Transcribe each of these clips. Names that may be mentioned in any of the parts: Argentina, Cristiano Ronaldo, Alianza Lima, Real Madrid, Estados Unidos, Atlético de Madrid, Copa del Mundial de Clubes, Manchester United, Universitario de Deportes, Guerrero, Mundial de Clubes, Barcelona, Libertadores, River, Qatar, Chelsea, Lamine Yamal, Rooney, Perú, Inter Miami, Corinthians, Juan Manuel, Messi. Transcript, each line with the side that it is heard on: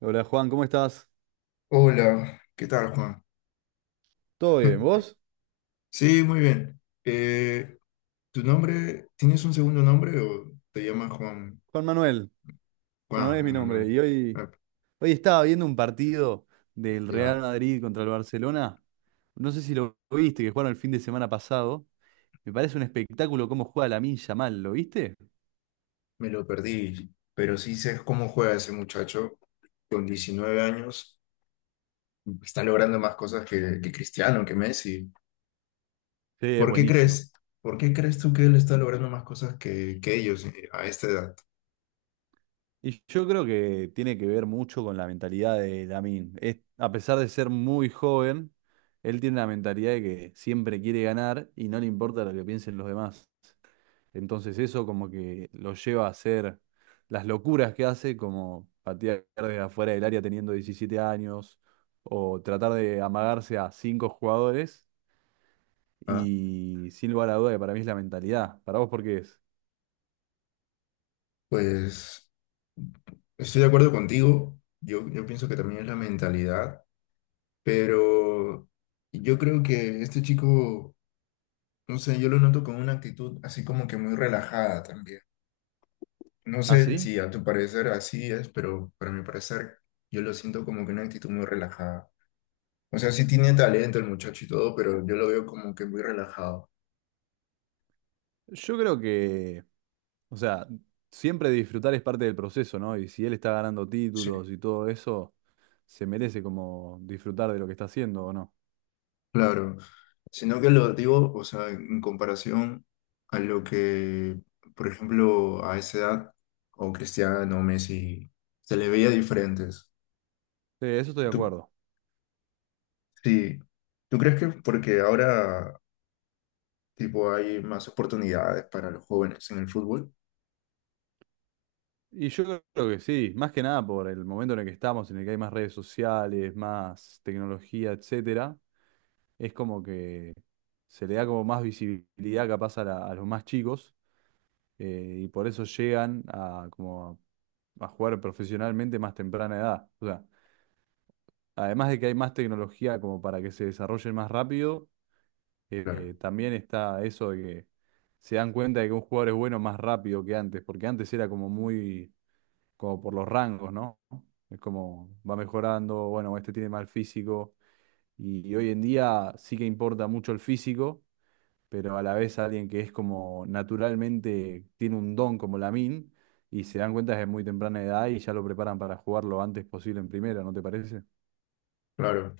right: Hola Juan, ¿cómo estás?
left: Hola, ¿qué tal, Juan?
right: ¿Todo bien? ¿Vos?
left: Sí, muy bien. ¿Tu nombre, tienes un segundo nombre o te llamas Juan?
right: Juan Manuel. Juan Manuel es
left: Juan
right: mi nombre.
left: Manuel.
right: Y hoy,
left: Ah,
right: hoy estaba viendo un partido del Real
left: ya,
right: Madrid contra el Barcelona. No sé si lo viste, que jugaron el fin de semana pasado. Me parece un espectáculo cómo juega Lamine Yamal, ¿lo viste?
left: Me lo perdí, pero sí sé cómo juega ese muchacho con 19 años. Está logrando más cosas que Cristiano, que Messi.
right: Sí, es
left: ¿Por qué
right: buenísimo.
left: crees? ¿Por qué crees tú que él está logrando más cosas que ellos a esta edad?
right: Y yo creo que tiene que ver mucho con la mentalidad de Lamine. Es, a pesar de ser muy joven, él tiene la mentalidad de que siempre quiere ganar y no le importa lo que piensen los demás. Entonces eso como que lo lleva a hacer las locuras que hace, como patear desde afuera del área teniendo 17 años, o tratar de amagarse a cinco jugadores,
left: Ah,
right: y sin lugar a duda que para mí es la mentalidad. ¿Para vos por qué es?
left: Pues estoy de acuerdo contigo. Yo pienso que también es la mentalidad. Pero yo creo que este chico, no sé, yo lo noto con una actitud así como que muy relajada también. No
right: ¿Ah,
left: sé
right: sí?
left: si a tu parecer así es, pero para mi parecer yo lo siento como que una actitud muy relajada. O sea, sí tiene talento el muchacho y todo, pero yo lo veo como que muy relajado.
right: Yo creo que, o sea, siempre disfrutar es parte del proceso, ¿no? Y si él está ganando
left: Sí,
right: títulos y todo eso, se merece como disfrutar de lo que está haciendo, ¿o no?
left: claro. Sino que lo digo, o sea, en comparación a lo que, por ejemplo, a esa edad, o Cristiano, Messi, se le veía diferentes.
right: Sí, eso estoy de
left: Tú
right: acuerdo.
left: Sí, ¿tú crees que porque ahora tipo hay más oportunidades para los jóvenes en el fútbol?
right: Y yo creo que sí, más que nada por el momento en el que estamos, en el que hay más redes sociales, más tecnología, etcétera, es como que se le da como más visibilidad capaz a, a los más chicos y por eso llegan a, como a jugar profesionalmente más temprana edad. O sea, además de que hay más tecnología como para que se desarrollen más rápido,
left: Claro,
right: también está eso de que se dan cuenta de que un jugador es bueno más rápido que antes, porque antes era como muy como por los rangos, ¿no? Es como va mejorando, bueno, este tiene mal físico y hoy en día sí que importa mucho el físico, pero a la vez alguien que es como naturalmente tiene un don como Lamine y se dan cuenta desde muy temprana edad y ya lo preparan para jugar lo antes posible en primera, ¿no te parece?
left: claro.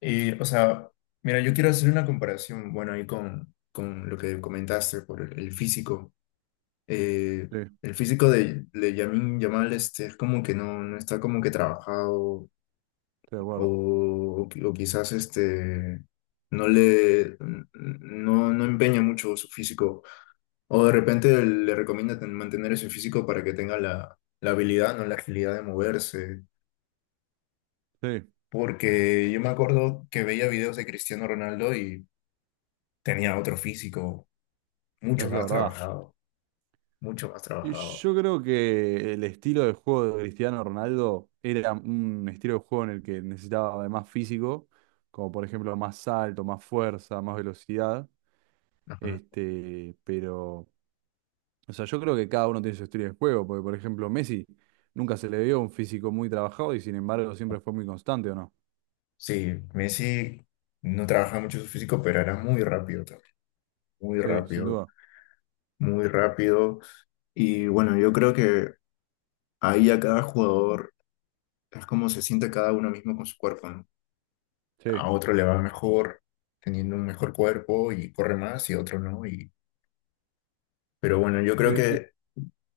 left: Y, o sea, mira, yo quiero hacer una comparación, bueno, ahí con lo que comentaste por el físico. Eh,
right: Sí, estoy
left: el físico de Lamine Yamal este, es como que no está como que trabajado
right: de acuerdo.
left: o quizás este, no le, no empeña mucho su físico. O de repente le recomienda ten- mantener ese físico para que tenga la habilidad, no la agilidad de moverse.
right: Sí, eso
left: Porque yo me acuerdo que veía videos de Cristiano Ronaldo y tenía otro físico, mucho
right: es
left: más
right: verdad.
left: trabajado, mucho más
right: Y
left: trabajado.
right: yo creo que el estilo de juego de Cristiano Ronaldo era un estilo de juego en el que necesitaba de más físico, como por ejemplo más salto, más fuerza, más velocidad.
left: Ajá.
right: Este, pero, o sea, yo creo que cada uno tiene su estilo de juego, porque por ejemplo Messi nunca se le vio un físico muy trabajado y sin embargo siempre fue muy constante, ¿o no?
left: Sí, Messi no trabajaba mucho su físico, pero era muy rápido también, muy
right: Sí, sin
left: rápido,
right: duda.
left: muy rápido. Y bueno, yo creo que ahí a cada jugador es como se siente cada uno mismo con su cuerpo, ¿no? A
right: Sí.
left: otro le va mejor teniendo un mejor cuerpo y corre más y otro no. Y, pero bueno, yo
right: Sí,
left: creo
right: ¿y
left: que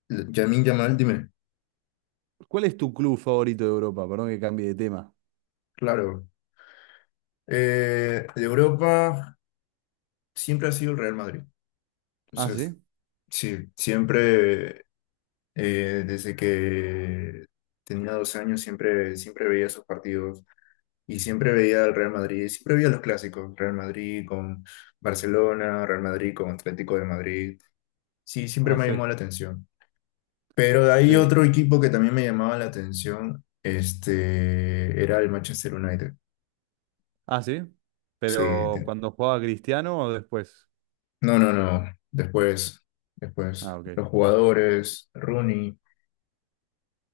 left: Lamine Yamal, dime,
right: cuál es tu club favorito de Europa? Perdón que cambie de tema.
left: claro, de Europa siempre ha sido el Real Madrid. O
right: Ah,
left: sea,
right: sí.
left: sí, siempre, desde que tenía 12 años, siempre veía esos partidos. Y siempre veía al Real Madrid, siempre veía los clásicos, Real Madrid con Barcelona, Real Madrid con Atlético de Madrid. Sí, siempre
right: Ah,
left: me ha
right: sí.
left: llamado la atención. Pero de ahí
right: Sí.
left: otro equipo que también me llamaba la atención, este, era el Manchester United.
right: Ah, sí.
left: Sí,
right: Pero
left: te-
right: cuando jugaba Cristiano o después.
left: no, después,
right: Ah, ok.
left: los jugadores, Rooney,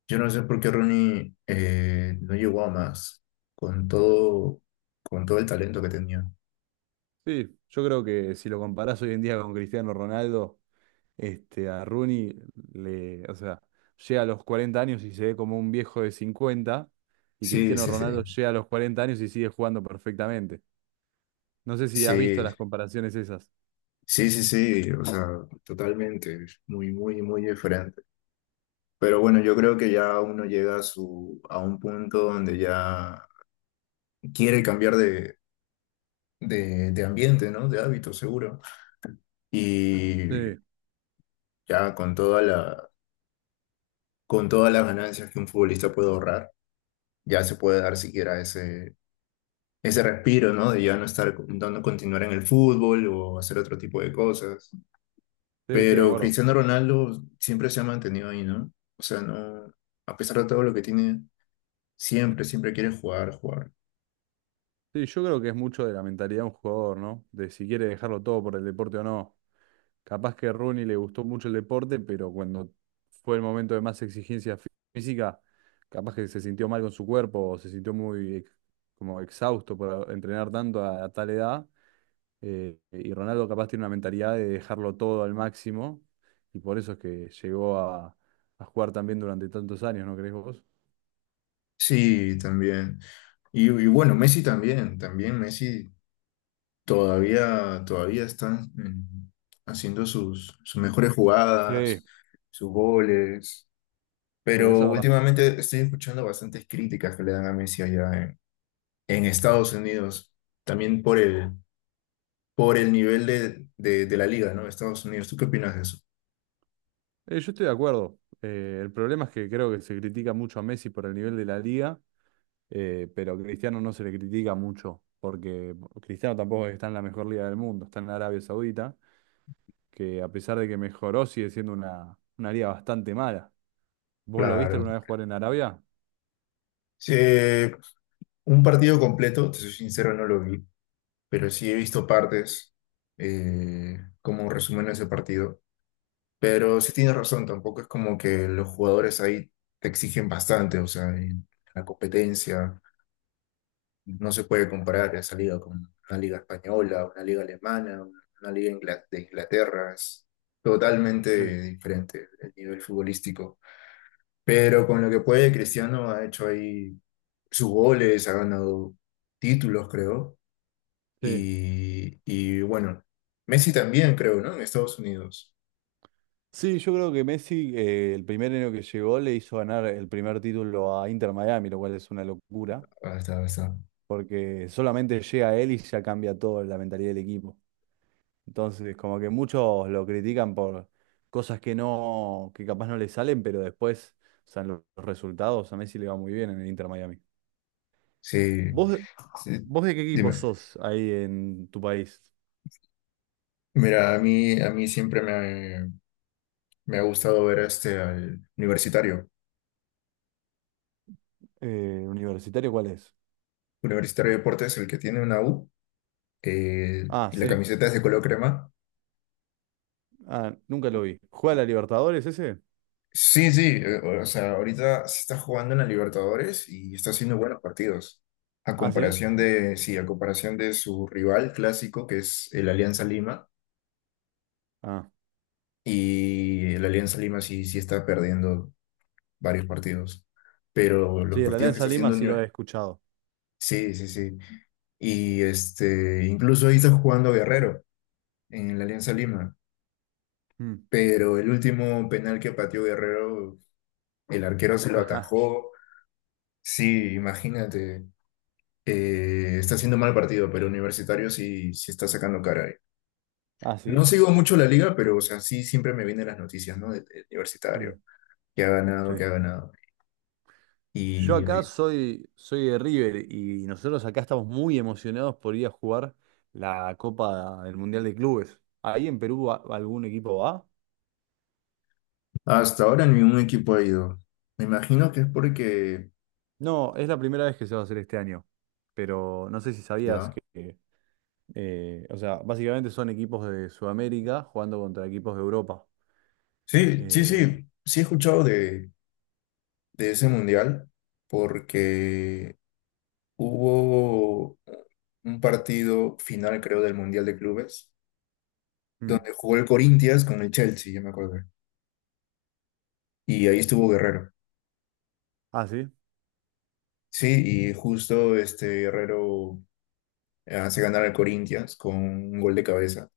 left: yo no sé por qué Rooney no llegó a más con todo, con todo el talento que tenía.
right: Sí, yo creo que si lo comparás hoy en día con Cristiano Ronaldo, este, a Rooney le, o sea, llega a los 40 años y se ve como un viejo de 50 y
left: Sí,
right: Cristiano
left: sí, sí,
right: Ronaldo llega a los 40 años y sigue jugando perfectamente. No sé si has visto
left: sí,
right: las comparaciones esas.
left: sí, sí, sí, o sea, totalmente, muy, muy, muy diferente. Pero bueno, yo creo que ya uno llega a su, a un punto donde ya quiere cambiar de ambiente, ¿no? De hábito, seguro. Y
right: Sí,
left: ya con toda con todas las ganancias que un futbolista puede ahorrar, ya se puede dar siquiera ese respiro, ¿no? De ya no estar dando continuar en el fútbol o hacer otro tipo de cosas.
right: sí, estoy de
left: Pero
right: acuerdo.
left: Cristiano Ronaldo siempre se ha mantenido ahí, ¿no? O sea, no, a pesar de todo lo que tiene, siempre quiere jugar, jugar.
right: Sí, yo creo que es mucho de la mentalidad de un jugador, ¿no? De si quiere dejarlo todo por el deporte o no. Capaz que a Rooney le gustó mucho el deporte, pero cuando fue el momento de más exigencia física, capaz que se sintió mal con su cuerpo, o se sintió muy como exhausto por entrenar tanto a tal edad. Y Ronaldo capaz tiene una mentalidad de dejarlo todo al máximo, y por eso es que llegó a jugar también durante tantos años, ¿no crees vos?
left: Sí, también. Y bueno, Messi también, también Messi todavía, todavía están haciendo sus mejores
right: Sí.
left: jugadas, sus goles,
right: Sí, eso es
left: pero
right: verdad.
left: últimamente estoy escuchando bastantes críticas que le dan a Messi en Estados Unidos, también por por el nivel de la liga, ¿no? Estados Unidos, ¿tú qué opinas de eso?
right: Yo estoy de acuerdo. El problema es que creo que se critica mucho a Messi por el nivel de la liga. Pero a Cristiano no se le critica mucho, porque Cristiano tampoco está en la mejor liga del mundo, está en Arabia Saudita, que a pesar de que mejoró, sigue siendo una liga bastante mala. ¿Vos lo viste
left: Claro.
right: alguna vez jugar en Arabia?
left: Sí, un partido completo, te soy sincero, no lo vi, pero sí he visto partes como resumen de ese partido. Pero sí tienes razón, tampoco es como que los jugadores ahí te exigen bastante, o sea, en la competencia no se puede comparar esa liga con una liga española, una liga alemana, una liga ingla- de Inglaterra, es
right: Sí.
left: totalmente diferente el nivel futbolístico. Pero con lo que puede, Cristiano ha hecho ahí sus goles, ha ganado títulos, creo,
right: Sí.
left: y bueno, Messi también, creo, ¿no? En Estados Unidos.
right: Sí, yo creo que Messi, el primer año que llegó, le hizo ganar el primer título a Inter Miami, lo cual es una locura,
left: Hasta.
right: porque solamente llega él y ya cambia todo la mentalidad del equipo. Entonces, como que muchos lo critican por cosas que no, que capaz no le salen, pero después, o sea, en los resultados a Messi le va muy bien en el Inter Miami.
left: Sí,
right: ¿Vos,
left: sí,
right: vos de qué equipo
left: dime.
right: sos ahí en tu país?
left: Mira, a mí siempre me ha gustado ver este al universitario.
right: ¿Universitario cuál es?
left: Universitario de Deportes, el que tiene una U,
right: Ah,
left: y la
right: sí.
left: camiseta es de color crema.
right: Ah, nunca lo vi. ¿Juega la Libertadores ese?
left: Sí, sí, o sea, ahorita se está jugando en la Libertadores y está haciendo buenos partidos. A
right: Ah, sí.
left: comparación de, sí, a comparación de su rival clásico, que es el Alianza Lima,
right: Ah,
left: y el Alianza Lima sí, sí está perdiendo varios partidos. Pero los
right: sí, el
left: partidos que
right: Alianza
left: está
right: Lima
left: haciendo...
right: sí lo he
left: Unive-
right: escuchado.
left: Sí, sí, sí. Y este, incluso ahí está jugando Guerrero en la Alianza Lima,
right: Mm.
left: pero el último penal que pateó Guerrero, el arquero se lo
right: Ajá.
left: atajó, sí, imagínate, está haciendo mal partido, pero Universitario sí, sí está sacando cara ahí.
right: Ah, sí.
left: No sigo mucho la liga, pero o sea, sí siempre me vienen las noticias, ¿no? De Universitario,
right: Mm.
left: que ha
right: Sí.
left: ganado, que ha ganado.
right: Yo
left: Y
right: acá
left: ahí-
right: soy, soy de River y nosotros acá estamos muy emocionados por ir a jugar la Copa del Mundial de Clubes. ¿Ahí en Perú algún equipo va?
left: hasta ahora ningún equipo ha ido. Me imagino que es porque,
right: No, es la primera vez que se va a hacer este año, pero no sé si sabías
left: ya.
right: que, o sea, básicamente son equipos de Sudamérica jugando contra equipos de Europa.
left: Sí, sí,
right: Eh,
left: sí, sí he escuchado de ese mundial porque hubo un partido final, creo, del Mundial de Clubes,
right: mm.
left: donde jugó el Corinthians con el Chelsea, ya me acuerdo. Y ahí estuvo Guerrero.
right: Ah, sí,
left: Sí, y justo este Guerrero hace ganar al Corinthians con un gol de cabeza,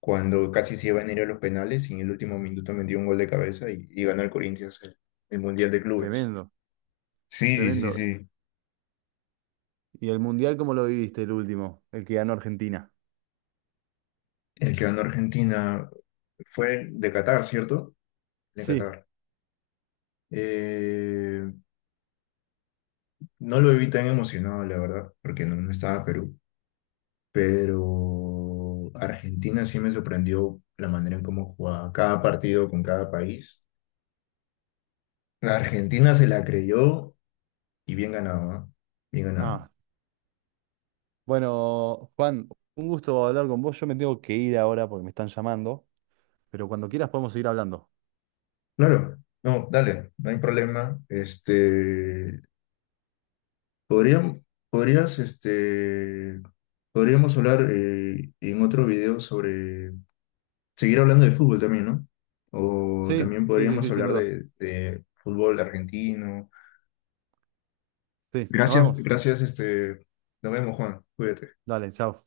left: cuando casi se iban a ir a los penales y en el último minuto metió un gol de cabeza y ganó el Corinthians el Mundial de Clubes.
right: tremendo,
left: Sí, sí,
right: tremendo.
left: sí.
right: ¿Y el Mundial cómo lo viviste el último, el que ganó Argentina?
left: El que ganó Argentina fue de Qatar, ¿cierto? De
right: Sí.
left: Qatar. Eh, no lo vi tan emocionado, la verdad, porque no estaba Perú, pero Argentina sí me sorprendió la manera en cómo jugaba cada partido con cada país. La Argentina se la creyó y bien ganado, ¿ah? Bien ganado.
right: Ah, bueno, Juan, un gusto hablar con vos. Yo me tengo que ir ahora porque me están llamando, pero cuando quieras podemos seguir hablando.
left: Claro, no, dale, no hay problema. Este, podríamos, podrías, este, podríamos hablar en otro video sobre seguir hablando de fútbol también, ¿no? O
right: Sí,
left: también
right: sí, sí,
left: podríamos
right: sí, sin
left: hablar
right: duda.
left: de fútbol argentino.
right: Sí, nos vemos.
left: Gracias, este, nos vemos, Juan. Cuídate.
right: Dale, chao.